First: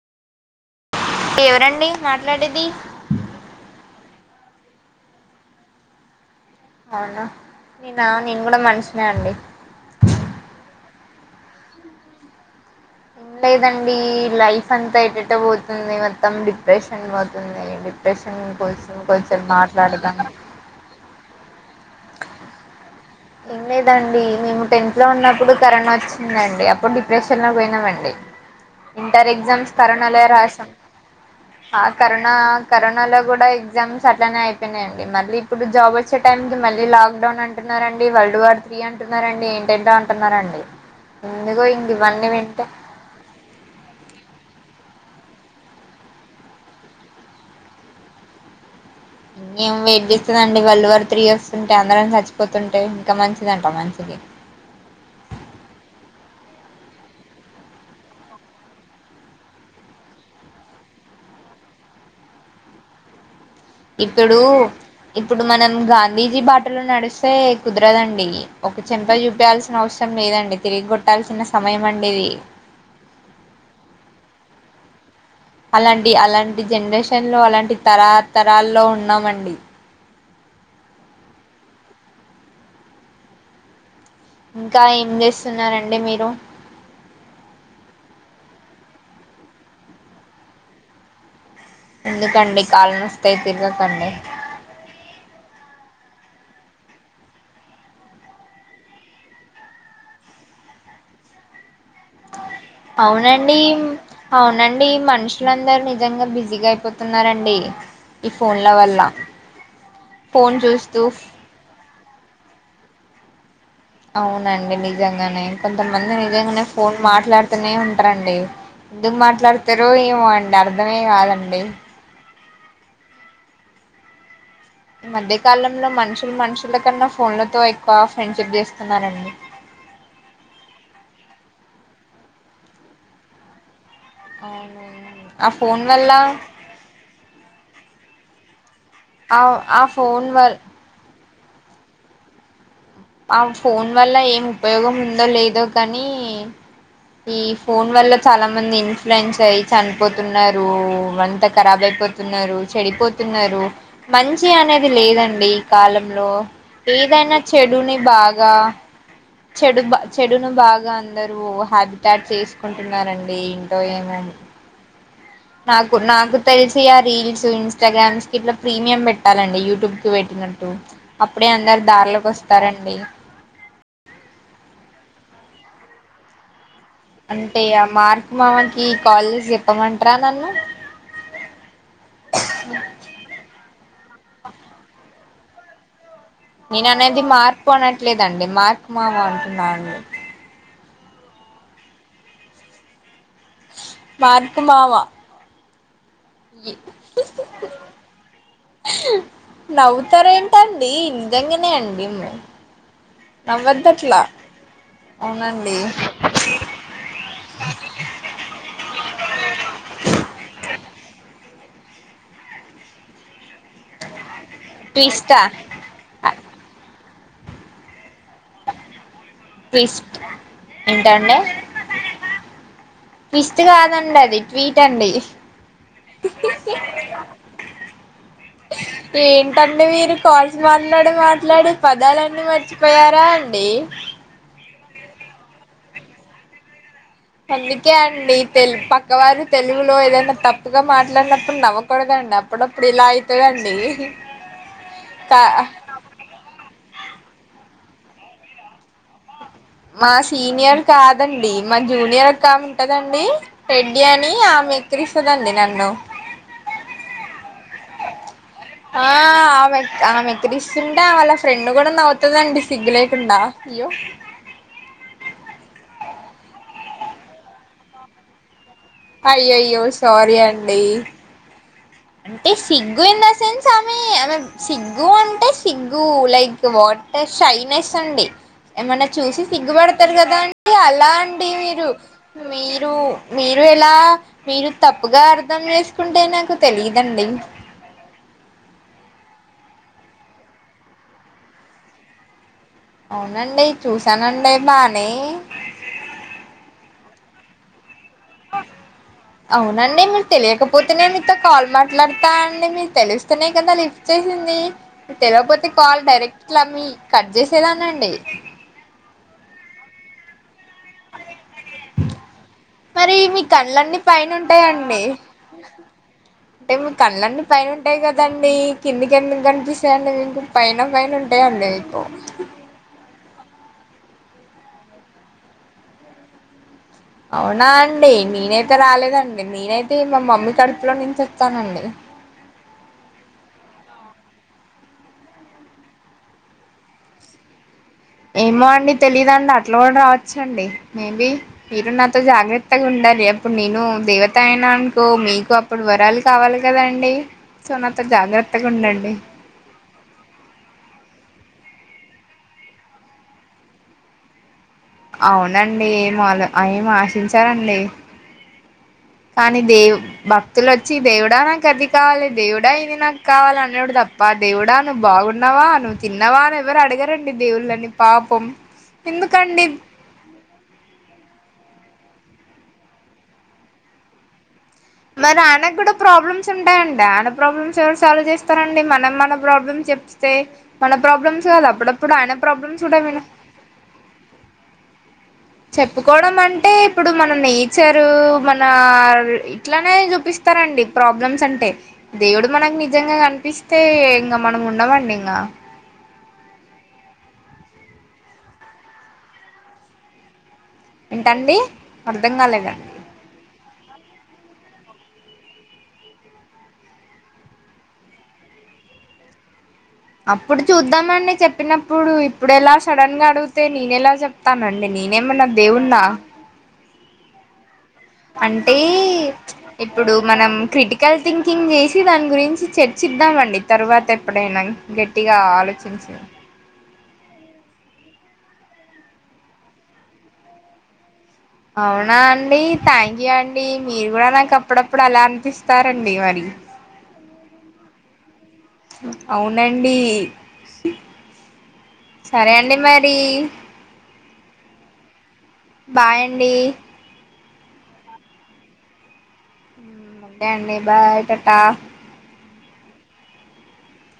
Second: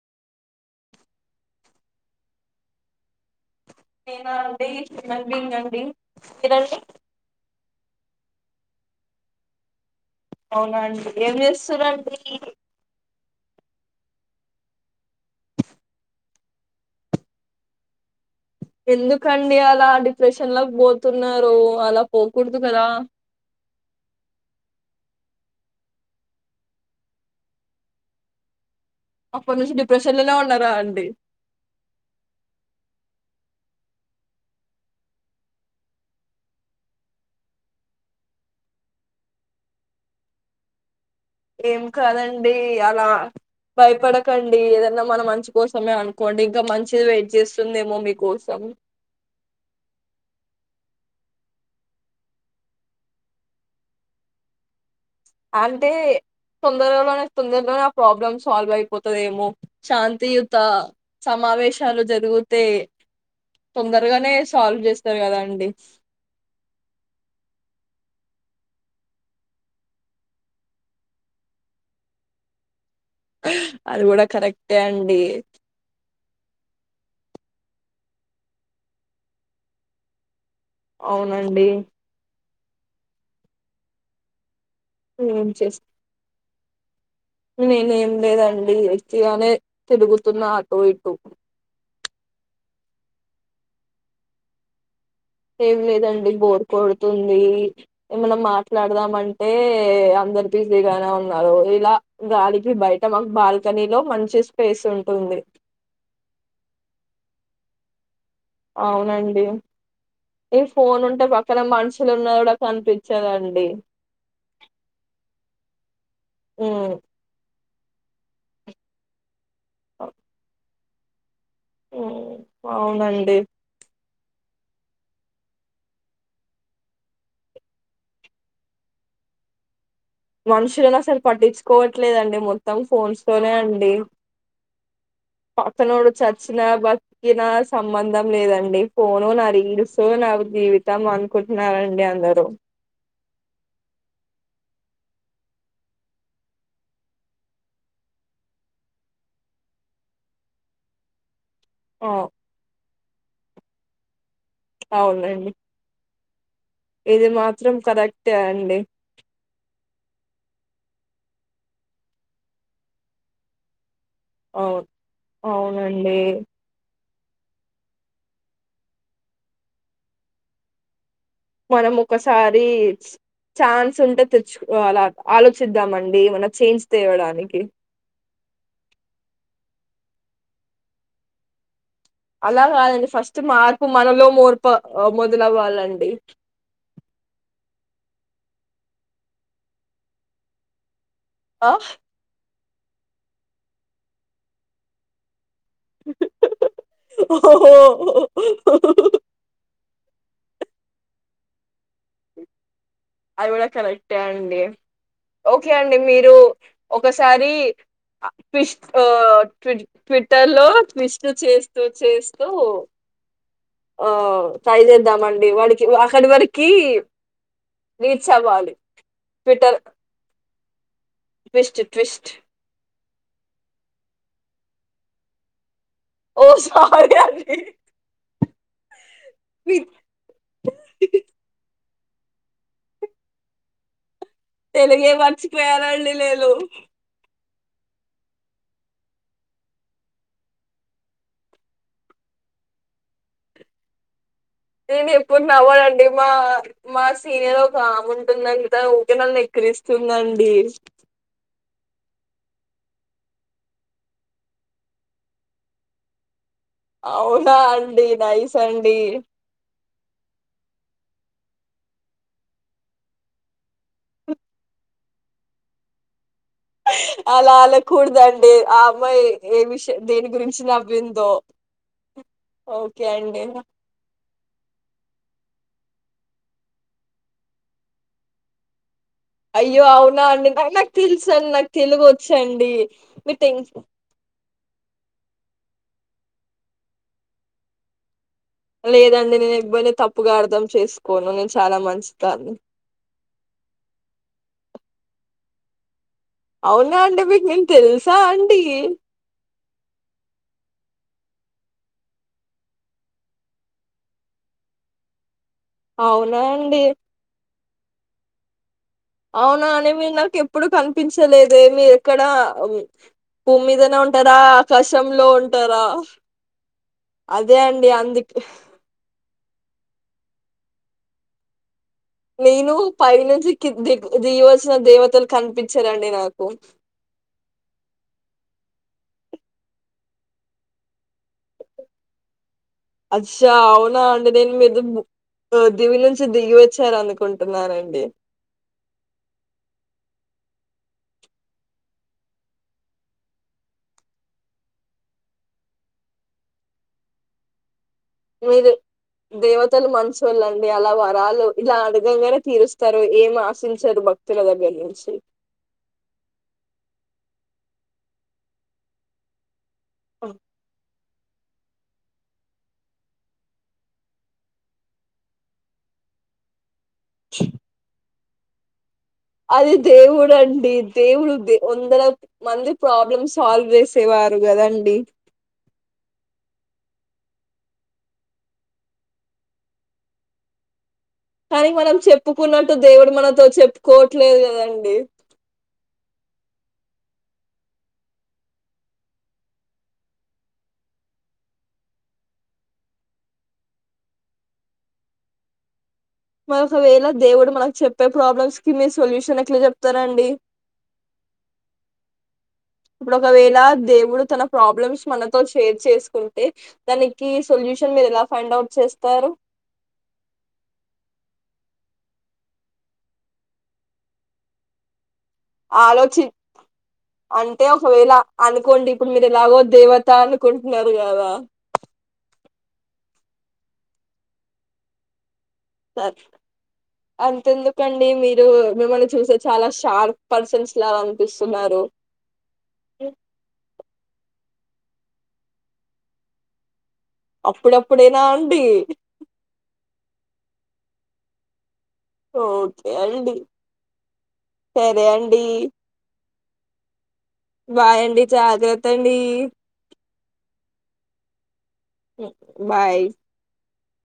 ఎవరండి మాట్లాడేది ఏనా అడి నీ నడి అవునా నేనా నేను కూడా మనిషిన అండి అవునండి ఏం చేస్తున్నారుండి లేదండి లైఫ్ అంతా ఎటట పోతుంది మొత్తం డిప్రెషన్ పోతుంది డిప్రెషన్ కోసం కొంచెం ఎందుకండి అలా మాట్లాడదాం డిప్రెషన్ లోకి పోతున్నారు అలా పోకూడదు కదా ఏం లేదండి మేము టెన్త్ లో ఉన్నప్పుడు కరోనా వచ్చిందండి అప్పుడు డిప్రెషన్ లో పోయినామండి ఇంటర్ అప్పటి ఎగ్జామ్స్ నుంచి డిప్రెషన్ కరోనాలో లోనే రాసాం ఉన్నారా అండి ఆ కరోనా కరోనాలో కూడా ఎగ్జామ్స్ అలానే అయినాయియండి మళ్ళీ ఇప్పుడు జాబ్ వచ్చే టైంకి మళ్ళీ లాక్ డౌన్ అంటున్నారుారండి వరల్డ్ వార్ త్రీ అంటున్నారండి ఏంటేంటో అంటున్నారండి ఎందుకో ఏం ఇంక ఇవన్నీ కాదండి వింటే అలా భయపడకండి ఏద మనం మంచి కోసమే అనుకోండి ఇంకా మంచిది వెయిట్ చేస్తుందేమో మీకోసం ఇంేం వెయిట్ చేస్తుందండి బల్ళ వర త్రీ ఇస్తుంటే అందరం చచ్చిపోతుంటే ఇంకా మంచిదంట మంచిది అంటే తొందరలోనే తొందరలోనే ప్రాబ్లమ్ సాల్వ్ అయిపోతదేమో శాంతియుత సమావేశాలు జరుగుతే ఇప్పుడు కదా ఇప్పుడు అండి మనం గాంధీజీ బాటలు నడిస్తే కుదరదండి. ఒక చంప చూపియాల్సిన అవసరం లేదండి తిరిగి కొట్టాల్సిన సమయం అండి ఇది అది కూడా కరెక్టే అండి. అలాం డి అలాంటి జనరేషన్ లో అలాంటి తరతరాల్లో ఉన్నామండి అవునండి. ఇంకా ఏం చేస్తున్నారండి మీరు నేనేం లేదండి వుత్తిగానే తిరుగుతున్న ఆటో ఇటు ఎందుకండి కాల్ నొస్తాయ్ తిరుగకండి ఏం లేదండి బోర్ కొడుతుంది ఏమన మాట్లాడదామంటే అందరు బిజీగానే ఉన్నారు ఇలా గాలికి బయట మాకు అవునండి బాల్కనీలో మంచి స్పేస్ అవునండి ఉంటుంది మనుషులందరూ నిజంగా బిజీగా అయిపోతున్నారండి. ఈ ఫోన్ల వల్ల అవునండి ఈ ఫోన్ ఉంటే పక్కన మనుషులు న్న కూడా కనిపిచ్చరండి అవునండి నిజంగానే కొంతమంది నిజంగానే ఉమ్ ఫోన్ మాట్లాడ తనే ఉంటారండి ఎందుకు మాట్లాడు తారో ఏమో అండి అర్ దమే కాదం డి ఉమ్ అవునండి మధ్య కాలంలో మనుషులు మనుషుల కన్నా ఫోన్లతో ఎక్కువ ఫ్రెండ్షిప్ జేస్తున్నారండి. మనుషులను అసలు పట్టించుకోవట్లేదండి మొత్తం ఫోన్స్ తోనే అండి. అవును ఆ ఫోన్ పక్కనోడు వల్ల చచ్చినా బత్కినా సంబంధం లేదండి ఫోను ఆ నా ఆ రీల్స్ ఫోన్ నా వల్ జీవితం అ కుట్నారండి అందరూ ఆ ఫోన్ వల్ల ఏం ఉపయోగం ఉందో లేదో కానీ ఈ ఫోన్ వల్ల చాలా మంది ఇన్ఫ్లుయన్స్ అయ్యి చనిపోతున్నారు వంట క ఖరాబ్ ఆ అయిపోతున్నారు చెడిపోతున్నారు మం చి అనేది లేదండి అవునండి ఈ కాలం లో ఏదైనా చెడుని టే అండి చెడు బ చెడును బాగా అందరు హ్యాబిటాట్ చేసుకుంటున్నారండి ఇంటో ఏమో అవును నాకు అవునండి నాకు తెలిసి ఆ రీల్స్ ఇన్స్టాగ్రామ్స్ కి ఇట్లా ప్రీమియం పెట్టాలండి యూట్యూబ్ కి పెట్టినట్టు అప్పుడే అందరు మనం దారులోకొస్తారండి స్ ఉంటే తెచ్చుకోవాల ఆలోచిద్దాంమండి. మన చేంజ్ తేవడానికి అంటే ఆ మార్కు మామకి కాల్ జేసి చెప్పమం టరా నన్ను. అలా కాదండి ఫస్ట్ మార్పు మనలో మోర్పా ఆ మో దలవ్వాలండి. నేను అనేది మార్పు అనట్లేదండి మార్కు మామ అంటున్నాఅండి. ఆహ్ మార్కుమావా ఓహో ఓఓ తారు ఏంటండి నిజంగనే అండి. అది కూడా కరెక్టే నవ్వద్దట్లా అండి. ఓకే అవునండి అండి మీరు ఒకసారి ఆ ట్విస్ట్ ఆ ట్వి ట్విట్టర్ లో ట్విస్ట్ చేస్తూ చేస్తూ ఆ ట్రై చేేద్దాం ట్విస్టా అండి. వాడికి అక్కడి వరకి రీచ్ అవ్వాలి. Twitter tweets twist twist tweets కాదండి. అది ట్వీట్ అండి. ఓ స్వారీ అది ఏంటండి మీరు కాల్స్ మాట్లాడి మాట్లాడి పదాలన్నీ మర్చిపోయారా అండి. తెలుగే మర్చిపోయానండి నేను. అందుకే అండి తెలుగు పక్కవారు తెలుగులో ఏదైనా తప్పుగా మాట్లాడినప్పుడు నవ్వకూడదండి, అప్పుడప్పుడు ఇలా అయితదండి. నేను కా ఎప్పుడు నవ్వనండి మా మా సీనియర్ ఒక ఆమె ఉంటుంది అంతా ఊకే నన్ను ఎక్కి మా సీనియర్ కాదండి. మా జూనియర్ ఒకామే ఉంటదండి రెడ్డి అని ఆమే ఎక్కిరిస్తదండి నన్ను. అవునా అండి నైస్ అండి ఆ ఆమె ఆమె ఎక్కిరిస్తుంటే వాళ్ళ ఫ్రెండ్ కూడా నవ్వుతదండి సిగ్గు లేకుండా ఇయ్యో అలా అనకూడదండి. ఆ అమ్మాయి ఏ అయ్యయ్యో విషయం దేని సారీ గురించి అండి నవ్విందో అంటే సిగ్గు ఓకే ఇన్ ద అండి సెన్స్ ఆమే ఆమే సిగ్గు అంటే సిగ్గు లైక్ వాటర్ షైనెస్ అండి ఏమన్నా చూసి అయ్యో సిగ్గుపడతరు అవునా కదా నా అండి నాకు అలా తెలుసు అండి. నాకు మీరు తెలుగు వచ్చండి మీరు మీరు ఎలా మీరు తప్పుగా అర్ధం చేేసుకుంటే నాకు తెలిదండి లేదండి నేను ఎక్పోయి తప్పుగా అర్ధం చేసుకోను నేను చాలా మంచిదాన్ని అవునండి చూసానండి బానే అవునా అండ బక్ నింత తెల్ సా అంట అవునండి మీరు తెలియకపోతే నేను మీతో కాల్ మాట్లాడతా అండి మీరు తెలిస్తేనే కదా లిఫ్ట్ చేసింది మీ తెలియపోతే క కాల్ అవునా డైరెక్ట్ అండి మీ కట్ చేస్త చలానండి ఆవునానేవికి ఎప్పుడు కనిపించలేద మీరు ఎక్కడ మరి మీ భూమి మీదనే కళ్ళన్నీ పైన ఉంటారా ఉంటాయండి ఆకాశంలో ఉంటారా అంటే మీ కళ్ళన్నీ అదే పైన అండి అందుకే ే అండి మీకు పైన పైన ఉంటాయంండి మీకు నేను పై నుంచిి దిగ దియవలసిన దేవతలు కనిపించారండి నాకు అవునా అండి నేనైతే రాలేదండి నేనైతే మా మమ్మీ కడుపులో నుంచి వస్తానండి అచ్చా అవునా అంటడి నేను మీద దివి నుంచి దిగి వచ్చార అనుకుంటున్ననడి ఏమో అండి తెలీయదుండి అట్లా కూడా రావచ్చు నచ్చండి మేబీ మీరు నాతో జాగ్రత్తగా ఉండాలి అప్పుడు నేను దేవతా అయనానుకో మీకు అప్పుడు వరాలు కావాలి కదండి సో నా మీరు దేవతలు మనుషుళ్ళండి అలా వరాలు ఇలా అడగంగానే తీరుస్తారు ఏం ఆశించరు భక్తుల దగ్గర నుంచి అవునండి ఏం ఏం ఆశించ అండి భక్తులచ్చి దేవుడా నాకు అది కావాలి దేవుడా ఇది నాకు కావాలి అనుడు తప్ప దేవుడా నువ్వు బాగున్నావా నువ్వు తిన్నవా ఎవరు అడగరండి దేవుళ్ళని పాప పం అది దేవుడు అండి దేవుడు దే అందర మంది ప్రాబ్లమ్ సాల్వ్ చేసేవారు కదండి మరి ఆయనకి కూడా ప్రాబ్లమ్స్ ఉంటాయండి ఆయన ప్రాబ్లమ్స్ ఎవరు సాల్వ్ చేస్తారండి మనం మన ప్రాబ్లమ్స్ చెప్తే మన ప్రాబ్లమ్స్ కాదు కానీ మనం అప్పుడప్పుడు ఆయన చెప్పుకున్నట్టు ప్రాబ్లమ్స్ కూడా దేవుడు విన మనతో చెప్పుకోవట్లేదు కదండి చెప్పుకోవడం అంటే ఇప్పుడు మన నేచరు మన ఇట్లానే చూపిస్తారండి ప్రాబ్లమ్స్ అంటే దేవుడు మనకు నిజంగా కనిపిస్తే ఇంకా మనం ఉండమండి ఇంకా మరొకవేళ దేవుడు మనకు చెప్పే ప్రాబ్లమ్స్ కి మీరు సొల్యూషన్ ఎట్లా చెప్తారండి ఏంటండి అర్ధం కాలేద ఇప్పుడు ఒకవేళ దేవుడు తన ప్రాబ్లమ్స్ మనతో షేర్ చేసుకుంటే దానికి సొల్యూషన్ మీరు ఎలా ఫైండ్ అవుట్ చేస్తారు అప్పుడు చూద్దామండి చెప్పినప్పుడు ఇప్పుడు ఎలా సడన్ గా అడిగితే నేన ఎలా చెప్తానండి నేను నేనేమన్నా దేవుడినా ఆలోచి అంటే ఒక అంటే దేవత ఇప్పుడు మనం అనుకుంటున్నారు క్రిటికల్ కదా థింకింగ్ చేసి దాని గురించి చర్చిద్దామండి తర్వాత ఎప్పుడైనా గెట్టిగా ఆలోచించి అంత ఎందుకండి మీరు మిమ్మల్ని చూస్తే చాలా షార్ప్ పర్సన్స్ లా అవునా అండి థ్యాంక్ యూ అండి మీరు కూడా నా [unintelligible] అప్పుడప్పుడు అలా అనిపిస్తారండి మరి అప్పుడప్పుడేనా అవునండి సరే అండి మరి సరే అండ్ బాయ్ అండి బాయ్ అండి జాగ్రత్త అండి ఒకే అండి బాయ్ టాటా బాయ్